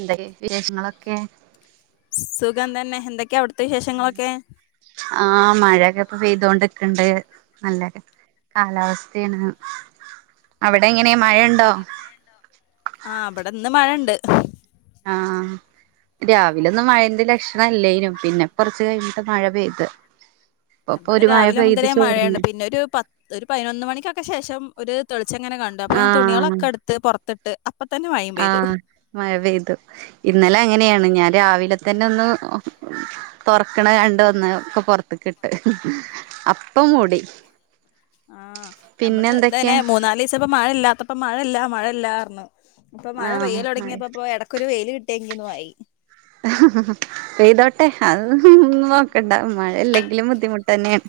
എന്തൊക്കെ വിശേഷങ്ങളൊക്കെ സുഖം തന്നെ എന്തൊക്കെ അവിടുത്തെ വിശേഷങ്ങളൊക്കെ ആഹ മഴൊക്കെ ഇപ്പൊ പെയ്തോണ്ട്ക്ക് ണ്ട് നല്ലെ കാലാവസ്ഥേ ണ് അവിടെ എങ്ങനെ മഴയുണ്ടോ ആഹ് ഇബടെ ന്ന് മഴ ണ്ട് ആഹ് രാവ വിലന്നും മഴേന്റെ ലക്ഷണം ഇ ല്ലേനു പിന്നെപ്പൊ ർ ച്ച് കഴിഞ്ഞിട്ട് മഴ പെയ്ത് ഇവിടെ പ്പപ്പൊരു മഴ രാവിലെ പെയ്ത് മുതലേ മഴയാണ് ചോർന്ന് പിന്നെ ഒരു പത്ത് ഒരു പൈ നൊന്ന് മണിക്കൊക്കെ ശേഷം ഒരു തെളിച്ചം ഇ ങ്ങനെ കണ്ടു അപ്പൊ ഞാൻ തുണികളൊക്കെ എടുത്ത് പൊർ ത്തിട്ട് ഇപ്പ തന്നെ പെയ്തു ആഹ മഴ പെയ്തു ഇന്നലെ അങ്ങനെയാണ് ഞാൻ രാവിലെ തന്നെ ഒന്ന് തൊറക്കണെ കണ്ട് വന്ന് ഒക്കെ പൊറ ത്ത് ക്കിട്ട് അപ്പൊ മൂടി ആഹ് പിന്നെ നമ്മള് ഇതന്നെ എന്തൊക്കെയാ മൂന്നാലീ സം പ്പം മഴ ഇല്ലാത്തപ്പോ മഴയില്ല മഴ ഇല്ലാർനു, അപ്പൊ മഴ ആഹ് പെയ്യൽ ഒ മഴ ടങ്ങിയപ്പൊ പ്പൊ ഇടക്കൊ ഒരു വെയ് ല് കിട്ടിയെങ്കി ന്ന് ആയി പെയ്തോട്ടെ [unintelligible] നോക്കണ്ട മഴല്ലെങ്കിലും ബുദ്ധിമുട്ട് ന്നെണ്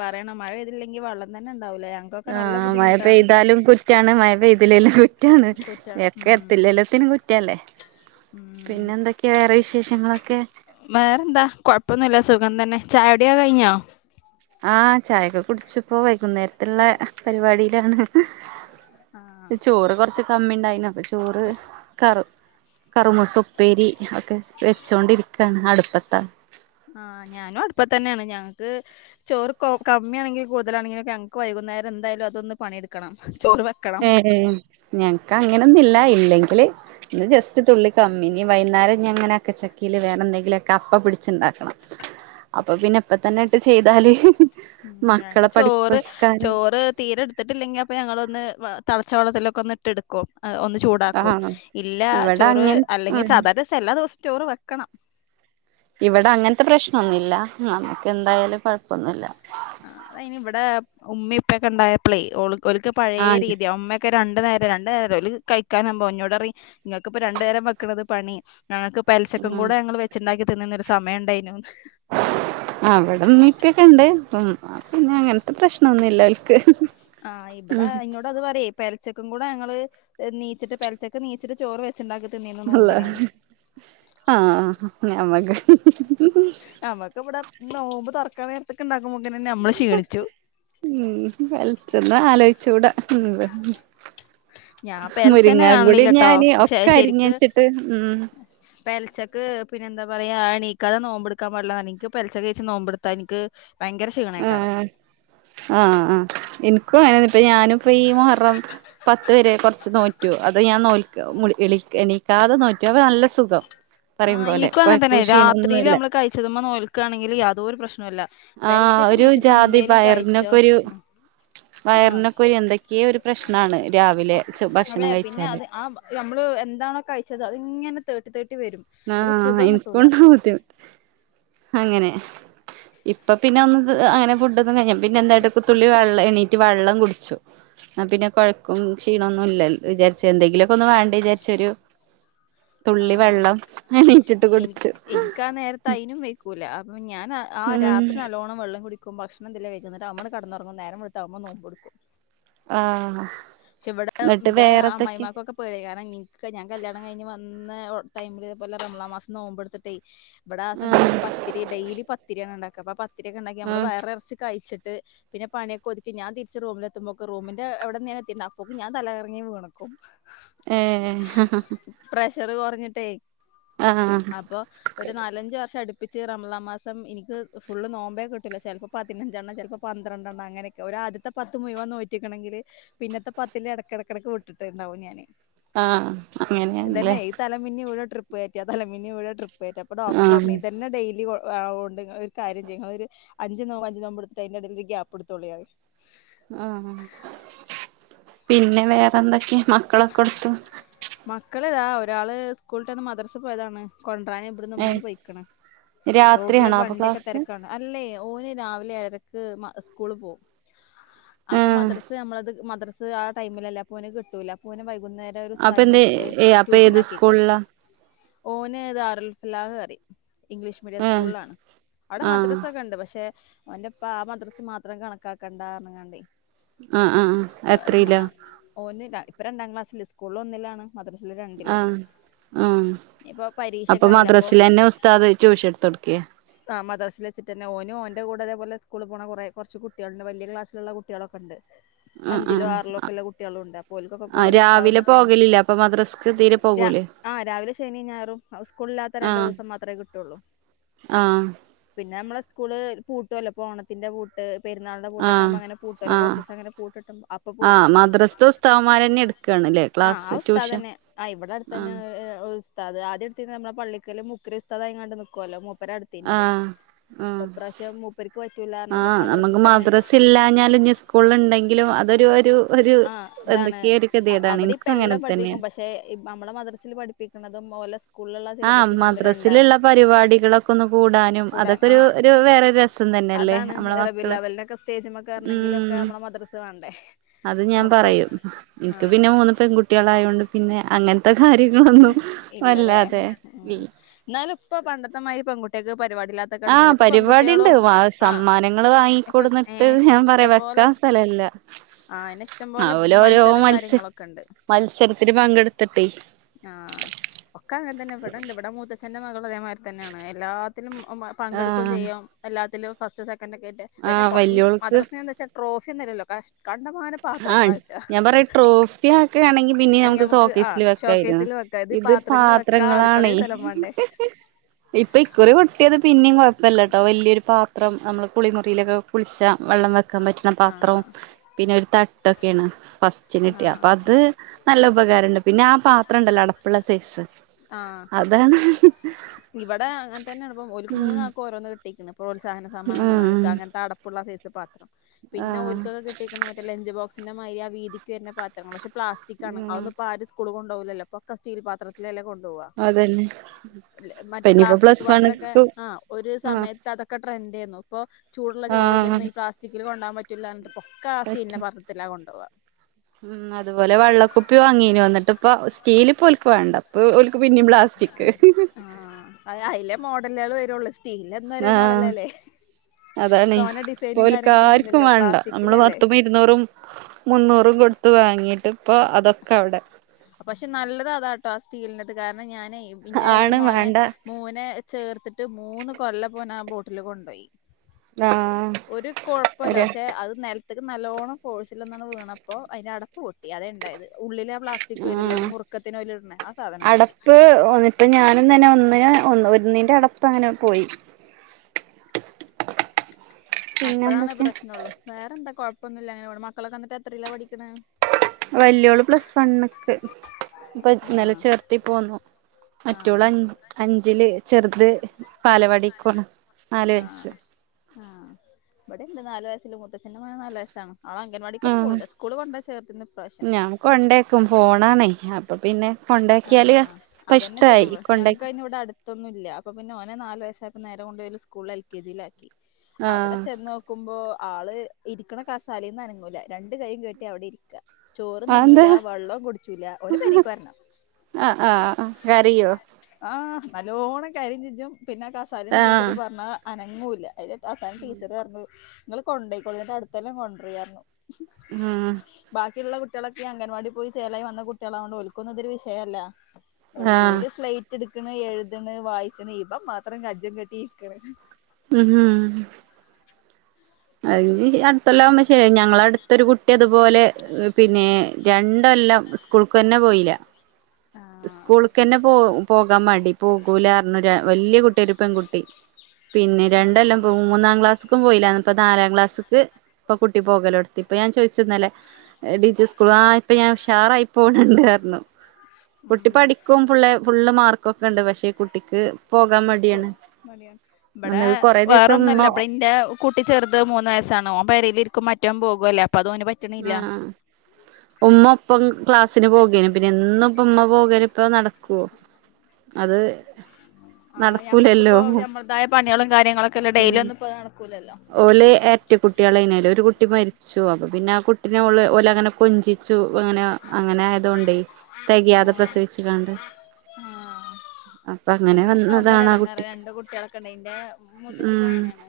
പറേ ണം മഴപെയ്തില്ലെങ്കി വള്ളം തന്നെ ഉണ്ടാവൂ ല്ലഞ ആഹ് മഴ പെയ്താലും കു കുറ്റാണ് മയ പെയ്തില്ലെ ലും കുറ്റാണ് കുറ്റ എക്ക ഉം എത്തില്ലെല്ലോത്തിനും കുറ്റല്ലേ ഉം പിന്നെ എന്തൊക്കെ വേറെ വിശേഷങ്ങളൊക്കെ? വേറെന്താ കുഴപ്പമൊന്നുമില്ല സുഖം തന്നെ ചായകുടി കഴിഞ്ഞോ? ആ ചായൊക്കെ കുടിച്ച് ഇപ്പോ വൈകുന്നേരത്തുള്ള- പരിപാടിയിലാണ് ആഹ് ചോറ് കൊർ ച്ച് കമ്മി ണ്ടായ് ന്നു ചോറ് കറു കറുമൂസ ഉപ്പേരി ഒക്കെ വെച്ചോ ണ്ടിരിക്കാ ണ് അടുപ്പത്താ ആഹ് ഞാനും അടുപ്പത്തന്നെ ണ് ഞങ്ങക്ക്- ചോറ് കൊ- കമ്മിയ ആണെങ്കി കൂടുതലാണങ്കില് ഞങ്ങക്ക് വൈകുന്നേരം എന്തായാലും അതൊന്ന് പണിയെടുക്കണം ചോറ്- വെക്കണം ഏഹ് ഞങ്ങക്ക് അങ്ങനെന്നും ഇല്ല ഇല്ലെങ്കില് ഇന്ന് ജസ്റ്റ് തുള്ളി കമ്മി ഇനി വൈന്നേരം ഇഞ്ഞി ങ്ങനെക്കെ ചക്കിൽ വേറെ ന്തെ ന്തെങ്കിലൊക്കെ അ പ്പ പിടിച്ചുണ്ടാക്കണം അപ്പൊ പിന്നെ ഇപ്പ തന്നെയിട്ട് ചീ താല് ഞങ്ങക്ക് ചോറ് ചോറ് തീരെടു- ത്തിട്ടില്ലെങ്കിൽ അപ്പ ഞങ്ങളൊന്ന് തെളച്ച വെള്ളത്തിലൊക്കെ ഒന്നിട്ട് എടുക്കും ഒ- ചൂടാക്കും ആഹ് ഇല്ല ഇവിടെ ചോറ് അങ്ങൻ അല്ലെങ്കിൽ ആഹ് സാധാരണ എല്ലാ ദിവസവും ചോറ് വെക്കണം ഇവിടെ അങ്ങനത്തെ പ്രശ്നൊന്നുല്ല നമ്മുക്ക് എന്തായാലും കുഴപ്പൊന്നുല്ല ആഹ്. അയിന് ഇവിടെ ഉമ്മി ഉപ്പൊക്കെ ഉണ്ടായ പ്പ ളേ ഓൾ ഓ ൽ ക്ക് പഴേ ആഹ് രീതിയ ഉമ്മ ക്ക രണ്ടു നേരം രണ്ടു നേരം ഓല് കഴിക്കാനാവുമ്പോ എന്നോടറിം ങ്ങക്കിപ്പോ രണ്ടു നേരം വെക്ക് ണത് പണി- ഞങ്ങക്ക് പൽ ശക്കും ഉം കൂടെ ഞങ്ങൾ വെച്ചുണ്ടാക്കി തിന്നുന്നൊരു സമയണ്ടായ് ന്നു അവിടന്ന് ഇപ്പൊക്കെ ഉണ്ട് പിന്നെ അങ്ങനത്തെ പ്രശ്നൊന്നുമല്ല ഓ ൽ ക്ക് ആഹ് ഇവിടെ എന്നോട് അത് പറിം പെൽ ച്ചക്കും കൂടെ ഞങ്ങള് നീച്ചിട്ട് പെൽ ച്ചക്ക് നീച്ചി- ച്ചി ട്ട് ചോറ് വെച്ചിണ്ടാക്കി ത്തിന്നെന്നു അള്ളാ നോമ്പിന് ആഹ് ഞമക്ക് ഞമ്മക്ക് ഇവിടെ നോമ്പ് തുറക്കാ നേരത്തക്ക ഉണ്ടാക്കുമ്പോത്ത് നന്നെ നമ്മൾ ക്ഷണിച്ചു ഉം വെൽചെണ്ണ ആലോചിച്ചുകൂടാ ഞാൻ പെലച്ചന്നെ മുരിങ്ങും കൂടി കാണലില്ലട്ടോ ഞാന് ഒക്കെ അരിഞ്ഞ് ശരിക്ക് വച്ചിട്ട് ഉം പെലച്ചക്ക് പിന്നെ എന്താ പറയാ എനിക്കത് നോമ്പെടുക്കാൻ പടില്ല എനിക്ക് പെലച്ചക്ക് കഴിച്ച് നോമ്പെടുത്താ എനിക്ക് ഭയങ്കര ക്ഷീണേക്കാരൻ ആഹ് ആഹ് ആഹ് എനിക്കും അങ്ങനെ ഇപ്പ ഞാനും ഇപ്പ ഈ മഹറം പത്ത് വരെ കുറച്ച് നോറ്റു അത് ഞാൻ നോൽ എണീക്കാതെ നോറ്റു അപ്പോ നല്ല സുഖം പറയും ആഹ് പോലെ എനിക്കും അങ്ങനെ തന്നെ കൊഴക്കും രാത്രിയില് ക്ഷീണൊന്നുല്ല നമ്മള് കഴിച്ചതുമോ നോൽക്കുകയാണെങ്കിൽ യാതോരു പ്രശ്നം ഒന്നുല്ല ആഹ് പെലച്ചക്കെ ഒരു എണീച്ചിട്ട് ജാതി എന്തേലും കഴിച്ചോ പയറിനൊക്കെ ഒരു ആഹ് വയറിനൊക്കെ ഒരു എന്തൊക്കെയോ ഒരു പ്രശ്നാണ് രാവിലെ ഭക്ഷണം അവിടെ പിന്നെ കഴിച്ചാല് അത് ആ നമ്മള് എന്താണോ കഴിച്ചത് അത് ഇങ്ങനെ തേർട്ടി തേർട്ടി വരും ഒരു ആഹ് സുഖം കിട്ടൂല എനിക്കുണ്ടാവും അങ്ങനെ ഇപ്പ പിന്നെ അതു ന്നും ക പിന്നെന്തായിട്ടൊ തത്തുള്ളി വെള്ളം എണീറ്റ് വെള്ളം കുടിച്ചും എന്ന പിന്നെ കുഴക്കും ക്ഷീണമന്നുമില്ല വിചാരിച്ച എന്തെങ്കിലൊക്കെ ഒന്ന് വേണ്ട വിചാരിച്ചൊ ഒരു ആ തുള്ളി വെള്ളം എണീറ്റിട്ട് കുടിച്ചു ക്കാൻ നേരത്തെ അതിനും വെക്കൂല അപ്പ ഞാൻ ആ ഉം രാത്രി നല്ലോണം വെള്ളം കുടി- ക്കും ഭക്ഷണം എന്തേലും കഴിക്കുംഎന്നിട്ട് നമ്മള് കിടന്നുറങ്ങും നേരം വെളുത്താവുമ്പോ മ്നോമ്പ് എടുക്കും ആഹ് പക്ഷെ ഇവിടെ എന്നിട്ട് എന്റെ വേറെത്തൊക്കെ അമ്മായിമാർക്കൊക്കെ പഴ കാരണം എനിക്ക് ഞാൻ കല്യാണം കഴിഞ് വന്ന ടൈമില് പോലെ രമളാ മാസം നോമ്പ് എടുത്തിട്ടേ ഇവിടെ ആ ആഹ് സമയത്തൊക്കെ പത്തിരി ഡെയിലി പത്തിരിയാണ് ഇണ്ടാക്ക അപ്പൊ പത്തിരിയൊക്കെ ഉണ്ടാക്കി നമ്മള് ആഹ് വയറ് നിറച്ച് കഴിച്ച്ട്ട് പിന്നെ പണിയൊക്ക ഒതുക്കി ഞാൻ തിരിച്ച് റൂമില് എത്ത്പോക്കും റൂമിന്റെവിടെന്നെ എത്തി അപ്പോഴ്ക്ക് ഞാൻ തലകറങ്ങി വീണു ഏഹ് പ്രഷറ് കൊർഞ്ഞിട്ടേ ആഹ് അപ്പൊ ഒരു നാലഞ്ച വർഷം അടുപ്പിച്ച് റമളാ മാസം എനിക്ക് ഫുള്ള് നോമ്പേ കിട്ടില്ല ചിലപ്പോ പതിനഞ്ചെണ്ണം ചിലപ്പോ പന്ത്രണ്ടെണ്ണം അങ്ങനെയൊക്കെ ഒരു ആദ്യത്തെ പത്ത് മുയുവൻ നോറ്റിക്ക്ണങ്കില് പിന്നത്തെ പത്തില്ൽ ഇടക്കിടക്കിടക്ക് വിട്ടിട്ട്ണ്ടാവും ഞാന് ആഹ് അങ്ങനെയാണല്ലേ മിനി ഉഴെ ട്രിപ്പ്യേറ്റാ അതലമിനി ഉഴെ ട്രി പ്പ്യേറ്റ അപോ ഡോക്ടർനൈ ആഹ് ഇതന്നെ ഡൈയ്ലി കൊ ആ ഒരു കാര്യം ചെയ്യ ഒരു അഞ്ചച് നോമ്പ് അഞ്ചു നോമ്പ് എടുത്തിട്ട് അതിന്റെ ഇടയിൽ ഒരു ഗ്യാപ്പ്ടുത്തോളിയറി ആഹ് പിന്നെ വേറെന്തൊക്കെയ മക്കളൊക്കെ എടുത്തു മക്കള്താ ഒരാള് സ്കൂള്ട്ടന്ന് മദ്രസ് പോയതാണ് കൊണ്ടാരാൻ ഇവിട്ന്ന് ഏഹ് ഇമ്മണ് പോയിക്ക്ണ് റോട്ടില് രാത്രിയാണോ അപ്പൊ വണ്ടിയൊക്കെ ക്ലാസ് തിരക്കാണ് അല്ലേ ഓന് രാവിലെ ഏഴരക്ക് സ്കൂള് പോകും അപ്പൊ ആഹ് മദ്രസ്സ് നമ്മളത് മദ്രസ്സ് ആ ടൈമിലല്ല പോന് കിട്ടൂല പന് വൈകുന്നേര അപ്പൊ എന്തെ അപ്പൊ ഏതു സ്കൂള്ലാ ഓന് ദാറുൽ ഫലാഹ് പറിം ഇംഗ്ലീഷ് മീഡിയം ആഹ് സ്കൂളിലാണ് അവിടെ ആഹ് മാദ്രസകണ്ട് പക്ഷെ ഓന്റെപ്പ ആഹ് മദ്രസ് മാത്രം കണക്കാക്കണ്ടാർങ്ങാണ്ടൈ ആഹ് ആഹ് വേറെ എത്രയിലാ ഓന് ഇപ്പൊ രണ്ടാം ക്ലാസ്സില് സ്കൂള്ല് ഒന്നില്ലാണ് മദ്രസില് രണ്ടില് ആഹ് ആഹ് ഇ ഇപ്പോ പരീക്ഷൊക്കെ ആയില്ല അപ്പൊ ഉസ്താത് ട്യൂഷൻ എടുത്ത് കൊടുക്കേ ആഹ് മദ്റസിൽ വെച്ചിട്ട് തന്നെ ഓനും ഓന്റെ കൂടെഅതേപോലെ സ്കൂള് പോണ കൊറെ കൊർച്ച് കുട്ടികളുണ്ട് വലിയക്ലാസിലുള്ള കുട്ടികളൊക്കെ ഉണ്ട് ആഹ് അഞ്ചിലോ ആറിലോ ആഹ് ഒക്കെല്ലെ കുട്ടിളും ഉണ്ട് അപോൽക്കൊക്കെ കൂടെ ആഹ് ഒരു ഉസ്താവ് രാവിലെ വന്നിട്ട് അങ്ങനെ ട് പോകലില്ല അപ്പൊ മദ്രസ്ക്ക് തീരെ തൊട്ക്കാ പോകൂലേ ആഹ് രാവിലെ ശനിയും ഞായറും സ്കൂളില്ലാത്ത രണ്ടു ആഹ് ദിവസം മാത്രേ കിട്ടുള്ളൂ ആഹ് പിന്നെ നമ്മളെ സ്കൂള് പൂട്ടുവല്ലോ ഇപ്പോ ഓണത്തിന്റെ പൂട്ട എ പെരുന്നാളുടെ ആഹ് പൂട്ടൊക്കെകുമ്പോ അങ്ങനെ പൂട്ടല്ലോ ആഹ് കുറച്ചി സം അങ്ങനെ പൂടൊല്ലൊ അപ്പൊ ആഹ് പോകും മദ്രസ്ത്തെ ഉസ്താദ്മാരന്നെ എടുക്കാണ്ല്ലേ ആഹ് ആ ക്ലാസ് ഉസ്താദ് ട്യൂഷൻ തന്നെ ആ ഇവിടെ അടുത്ത തന്നെ ആഹ് ത ആദ്യടു നമ്മുടെ പള്ളിക്കല് മുക്രി റി ഉസ്ത അങ്ങാണ്ട് നക്കുവല്ലോ മുക്കരടുത്ത് ആഹ് ആഹ് മൂപ്പർക്ക് പറ്റൂല പറഞ്ഞപ്പോ ആഹ് മദ്രസ നമുക്ക് തന്നെ മദ്രസിഇല്ലാ ഞാല് സ്കൂള്ണ്ടങ്കിലും അതൊരു ഒരു ഒരു ആഹ് ഇതാണ് എന്തൊക്കെരു കത്യേടാണ് ൻക്കും അങ്ങനെതന്നെ [unintelligible] അമ്മളെ മദ്രസിയിൽ പഠിപ്പിക്കുന്നതും [unintelligible] ആ സിലബസും രണ്ടും രണ്ടാണ് മദ്രസിലുള്ള പരിപാടികളൊക്കെ ഒന്ന് കൂടാനും കൂടാൻ അതൊക്കെ ഒരു ആഹ് ഒരു വേറെ [unintelligible] അതാണ് നമ്മളെ മക്കള് [unintelligible] സ്റ്റേജ്മെ കേറണെങ്കിലൊക്കെ ഉം നമ്മടെ മദ്രസ് വേണ്ടേ അത് ഞാൻ അപ്പൊ പറയും എനിക്ക് ആഹ് പിന്നെ മൂന്ന് പെൺകുട്ടികളയോണ്ട് പിന്നെ [unintelligible] [unintelligible] കാര്യങ്ങളൊന്നും വല്ലാതെ [unintelligible] ന്നാലും പ്പോ പണ്ടത്തെമാതിരി പെൺകുട്ടികക്ക് [unintelligible] ആഹ് [unintelligible] ഇപ്പൊ പരിപാടിണ്ട് പെൺകുട്ടികളും ആ സമ്മാനങ്ങള് ഏ വാങ്ങിക്കൊടുന്നിട്ട് ഞാൻ പറയാ ഇഷ്ടം പോലെ വെക്കാൻ സ്ഥലല്ല ആ ഇഷ്ടം പോലെ ഓല് ഓരോ മത്സരവും മത്സ കാര്യങ്ങളൊക്കെ ഉണ്ട് മത്സരത്തിന് പങ്കെടുത്തിട്ടെ ആ ഒക്കെ ങ്ങനെതന്നെ ഇവിടെണ്ട് ഇവിടെ മൂത്തച്ഛ്ന്റെ മകൾ അതേമാതിരി തന്നെയാണ് എല്ലാത്തിലും [unintelligible] പങ്കെടുക്കുകയും ആഹ് ചെയ്യാം എല്ലാത്തിലും ഫസ്റ്റ് സെക്കൻഡ ഒക്കെ ഇട്ട് അതെ ആഹ് ഈ വല്യോൾക്ക് മദ്രസെ എന്താ വെച്ചാ [unintelligible] ആ ഞാൻ പറയാ ട്രോഫി ആക്കെ ആണെങ്കിൽ അത് പിന്നേം നമുക്ക് ആ [unintelligible] [unintelligible] ഷോക്കേസിൽ വെക്കാം ഇത് പാത്രങ്ങൾ വെക്കാ പാത്രങ്ങളാണ അടുക്കളയിൽ സ്ഥലം വേണ്ടേ ഇപ്പൊ ഇക്കുറി കിട്ടിയത് പിന്നെയും കുഴപ്പല്ലട്ടോ വല്ല്യോരു പാത്രം നമ്മള് കുളിമുറിയിലൊക്കെ കുളിച്ച വെള്ളം വെക്കാൻ പറ്റുന്ന പാത്രവും ആഹ് പിന്നെ [unintelligible] [unintelligible] ഫസ്റ്റ് കിട്ടിയ ആഹ് അപ്പത് നല്ല ഉപകാരണ്ട് പിന്നെ ആ പാത്ര ണ്ടല്ലോ അടപ്പുള്ള സൈസ് ആഹ് അതാണ് [unintelligible] ഒൽക്ക് മൂന്നാക്കും ഓരോന്ന് കിട്ടിക്കുന്നു പ്രോത്സാഹന സമാനം [unintelligible] ആഹ് അങ്ങനത്തെ അടപ്പുള്ള സൈസ് പാത്രം പിന്നെ ആഹ് ഒരിക്കക്കൊക്കെ [unintelligible] [unintelligible] മറ്റ ലഞ്ച്ബോക്സിന്റെ മാതിരി ആ വീതിക്ക് വരുന്ന പാത്രങ്ങൾ പക്ഷെ പ്ലാസ്റ്റിക്ക ആണ് അതു ഉം ഒന്ന് പ്പോ [unintelligible] [unintelligible] പ്പോ ഒക്കെ സ്റ്റീൽ പത്രത്തിൽ അല്ലെ കൊണ്ടോവാ അതന്നെ മറ്റ പിന്നിപ്പോ പ്ലാസ്റ്റിക് പ്ലസ് പാത്രൊക്കെ വണ്ണ്ക്ക് ആ ഒരു ആഹ് സമയത്ത് [unintelligible] ഒക്കെ ട്രെൻഡ് ആയിന്നു പ്പോ ചൂടുള്ള ആഹ് ചോറോതൊന്നും പ്ലാസ്റ്റിക് ൽ കൊണ്ടാൻ പറ്റില്ല എന്ന പൊക്ക പറ്റും [unintelligible] [unintelligible] കൊണ്ടോവാ ഉം അതുപോലെ വെള്ളക്കുപ്പി വാങ്ങീന് ന്നിട്ട് ഇപ്പ സ്റ്റീല ഒൽക്ക് വേണ്ട [unintelligible] ഒൽക്ക് പിന്നിം പ്ലാസ്റ്റിക് [inaudible] ആ അതിലെ മോഡലുകള് വരുള്ളൂ [unintelligible] [unintelligible] ഒരേ മോഡലല്ലേ അതാണ് തോനെ പോ ഡിസൈനും ഒൽക്ക് കാര്യങ്ങളൊന്നും ആർക്കും ഇല്ലല്ലോ വേണ്ട നമ്മള് പ്ലാസ്റ്റിക്കിലല്ലേ [unintelligible] [unintelligible] മുന്നൂറും കൊടുത്ത് വാങ്ങിയിട്ട് പ്പോ അതൊക്കെ അവടെ പക്ഷെ നല്ലത് അതാ ട്ടോ ആ സ്റ്റീലന്റെത് കാരണം ഞാൻ ഇന്റെ ഈ ആണ് മോനെ വേണ്ട മോനെ ചേർത്തിട്ട് മൂന്ന് കൊല്ലം മോനാ ആ ബോട്ടിൽ കൊണ്ടോയി ആഹ് ഒരു കുഴപ്പല്ലോ ഒര് പക്ഷെ അത് [unintelligible] [unintelligible] നല്ലോണം ഫോഴ്സിൽ [unintelligible] വീണപ്പോ അതി്ന്റെ അടപ്പ് പൊട്ടി അതെ ഉണ്ടായത് [unintelligible] [unintelligible] വരുല്ല ആഹ് ഒരു മുറുക്കത്തിന് [unintelligible] ഇടണ ആ സാധനം പൊട്ടി അപ്പൊ ഞാനും തന്നെ ഒന്നിന് ഒന്ന് ഒന്നിന്റെ അടപ്പ് അങ്ങനെ പോയി പിന്നെ അപ്പോഴാണ് എന്തൊക്കെ പ്രശ്നള്ളു വേറെ എന്താ കൊഴപ്പൊന്നു ല്ല ങ്ങനെ പോണ് മക്കളൊക്കെ ന്നട്ട് എത്രല്ല പഠിക്കണ വലിയോള് പ്ലസ് വണ്ക്ക് ഇപ്പൊ ഇന്നലെ ചേർത്തി പോന്നു ആ [unintelligible] അഞ്ചിൽ ചെർത് ബാലവാടി പോണ് ആ ആ ഇവിടെ ണ്ട് നാല് വയസ്സല്ല മുത്തച്ഛൻന്റെ മോൻ നാല് വയസ്സാണ് ആള് അംഗൻവാടിക്കൊന്നും ആഹ് പോവൂല സ്കൂൾ കൊണ്ട ചേർത്ത്കണ് ഇപ്രാവശ്യം ഞാൻ കൊണ്ടേക്കും [unintelligible] അപ്പൊ പിന്നെ കൊണ്ടാക്കിയാല് ആഹ് ഇപ്പ ഇഷ്ടയി [unintelligible] [unintelligible] അപ്പോ പിന്നെ ഓനെ നാല് വയസായപ്പോ നേരെ കൊണ്ട് ഒരു സ്കൂളിൽ എൽകെജില് ആക്കി അവിടെ ആഹ് [unintelligible] [unintelligible] ആള് ഇരിക്കണ കസാലേന്ന് അനങ്ങൂല രണ്ട് കൈയും കേട്ടി അവിടെ ഇരിക്കാ ചോറും അതെന്താ നിന്നൂല്ല വെള്ളം കുടിച്ചൂല [unintelligible] പെരിക്ക് വരണം ആ ആ ആ കരയോ ആഹ് നല്ലോണ്ണം കരിം ചെജ്ജും പിന്നെ കസാലിന്ന് ടീച്ചർ ആഹ് പറഞ്ഞ അനങ്ങൂല്ല [unintelligible] അസാനം ടീച്ചർ പറഞ്ഞു നിങ്ങള് കൊണ്ട പോയിക്കോള നിന്റെ അടുത്തല്ലാം കൊണ്ടുപോയിനി ആഹ് ബാക്കിയുള്ള കുട്ടികളൊക്കെ അംഗൻവാടി പോയി ചേലായി വന്ന കുട്ടികളൊണ്ട് ഒൽക്കുന്നതൊരു വിഷയമല്ല ഓ ആഹ് ഒരുര് സ്ലൈറ്റ് എടുക്കണ് എഴുതണ് വായിച്ചണ് ഇപ്പം മാത്രം കജ്ജും കെട്ടിരിക്കണ് ഉം ഉം അതിന് അടുത്തുള്ള [unintelligible] ഞങ്ങള അടുത്തൊരു കുട്ടി അതുപോലെ പിന്നെ രണ്ടെല്ലാ സ്കൂൾക്ക് തന്നെ പോയില്ല ആഹ് സ്കൂളക്ക്ന്നെ പോ പോകാൻ മടി പോകൂലാരഞ്ഞ വല്യ കുട്ടിയ ഒരു പെൺകുട്ടി പിന്നെ രണ്ടെല്ലാം പോകും മൂന്നാം ക്ലാസ്സക്കും പോയില്ല അപ്പ നാലാം ക്ലാസ്ക്ക് ഇപ്പൊ കുട്ടി പോകലോടുത്തി ഇപ്പൊ ഞാൻ ചോദിച്ചിരുന്നല്ലേ [unintelligible] സ്കൂ ആഹ് ഇപ്പൊ ഞാൻ ഉഷാറായി പോകണ്ണ്ട് പടഞ്ഞു [inaudible] കുട്ടി പഠിക്കും ഫുള്ളെ ഫുള്ള് മാർക്കൊക്കെ ഉണ്ട് പക്ഷെ കുട്ടിക്ക് പോകാൻ മടിയാണ് സ്കൂള് മടിയാണ് ഇവിടെ [unintelligible] കൊറേ ദിവസം വേറൊന്നല്ല ഇവിടെ ഇന്റെ കുട്ടി ചെറത് മൂന്നന്ന് വയസ ഓ പരല ഇരിക്കും മറ്റോ പോകല്ലേ ഓ അതോ ആഹ് [inaudible] ഉമ്മ ഒപ്പം ക്ലാസിന് പോകേനും പിന്നെ എന്നും ഇപ്പ ഉമ്മ പോകാന ഇപ്പ നടക്കുവോ അത് നടക്കൂലല്ലോ അതായ പണികളും കാര്യങ്ങളൊക്കെല്ല ഡെയിലി ഒന്ന് ഇപ്പോ നടക്കൂല്ലല്ലോ ഓല ഏറ്റ കുട്ടികളനാലും ഒരു കുട്ടി മരിച്ചു അപ്പ പിന്നെ ആഹ് കുട്ടിനെഓല അങ്ങനെ കൊഞ്ചിച്ചു അങ്ങനെ അങ്ങനെ ആയതു കൊണ്ട് തികയാതെ ആഹ് പ്രസവിച്ച് കണ്ടെ അങ്ങനെക്കെയകുമ്പോ ഒരു ഇടങ്ങേറ് രണ്ട് കുട്ടികളൊക്കെ ഉണ്ട് ഇന്റെ മൂത്തശിക്ക് ഉം അങ്ങനെയാണ്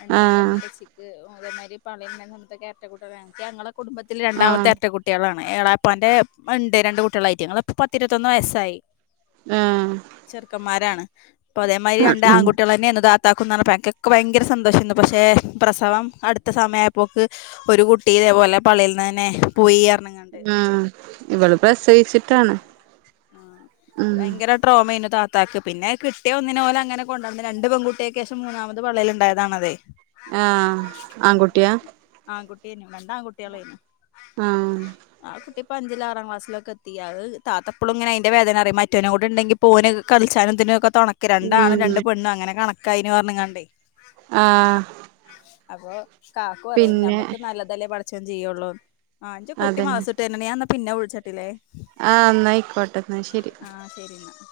രണ്ടാമത്തെ ആഹ് മുത്തച്ച്ചിക്ക് അതേമാതിരി പളിങ്ങന നമത്തെ കേരറ്റ കൂട്ടികളാണ്‌ ഞങ്ങളെ കുടുംബത്തി ത്തിൽ രണ്ടാമത്തെ ആഹ് എരട്ട കുട്ടികളാണ് ഏളാപ്പാൻ്റെ ഉണ്ട് രണ്ട് കുട്ടികളായിട്ട് ഞങ്ങള്പ്പ് പത്തിരുപത്തൊന്ന് വയസ്സായി ആഹ് ചെറുക്കന്മാരാണ് അപ്പൊ അതേമാതിരി രണ്ട് ആഹ് ആൺകുട്ടികൾ തന്നെ എന്നതാ ത്താക്കും എന്നാണ് പക്കൊക്കെ ഭയങ്കര സന്തോഷുരുന്നു പക്ഷേ പ്രസവം അടുത്ത സമയമായപ്പോക്ക് ഒരു കുട്ടി ഇതേപോലെ പള്ളയിൽ നിന്ന് തന്നെ പോയി ഇറണങ്ങ ഉം ഇവള് പ്രസയിച്ചിട്ടാണ് ആഹ് ഭയങ്കര ട്രോമെന് താത്താക്ക് പിന്നെ കിട്ടിയ ഒന്നിനെ പോലെ അങ്ങനെ കൊണ്ട് വന്ന രണ്ട് പെൺകുട്ടിയൊക്കെയായ ശേഷം മൂന്നാമത് പളളയില് ഉണ്ടായതാണതെ ആഹ് അപ്പൊ പിന്നെ ആൺകുട്ടിനെ രണ്ട് ആൺകുട്ടികളെനെ ആഹ് ആഹ് കുട്ടിപ്പ അഞ്ചില് ആറാം ക്ലാസ്സിലൊക്കെത്തി യാത് താത്ത അപ്പോളിങ്ങനെ അതിൻ്റെ വേദന അറിയാം മറ്റനോട്ണ്ടെങ്കില് പോന് കളിച്ചാനെന്തിനൊക്കെ തുണക്ക് രണ്ടാണ് ഉം രണ്ട് പെണ്ണാണ്‌ അങ്ങനെകണാ കൈഞ്ഞ് പറഞ്ഞങ്ങണ്ടേ ആഹ് അപ്പൊ കാക്കു പറയും പിന്നെ ഞമ്മക്ക് നല്ലതല്ലേ പടച്ചോൻ ചെയ്യുള്ളൂന്ന് ആഹ് അന്ഞ്ച് കുട്ടി അതന്നെ മാദ്രസ്സ വിട്ടു വരണുണ്ടു ഞാ എന്നാ പിന്നെ വിളിച്ചട്ടില്ലേ ആഹ് എന്നയിക്കോട്ടെ എന്നാ ശരി ശരിയെന്നാ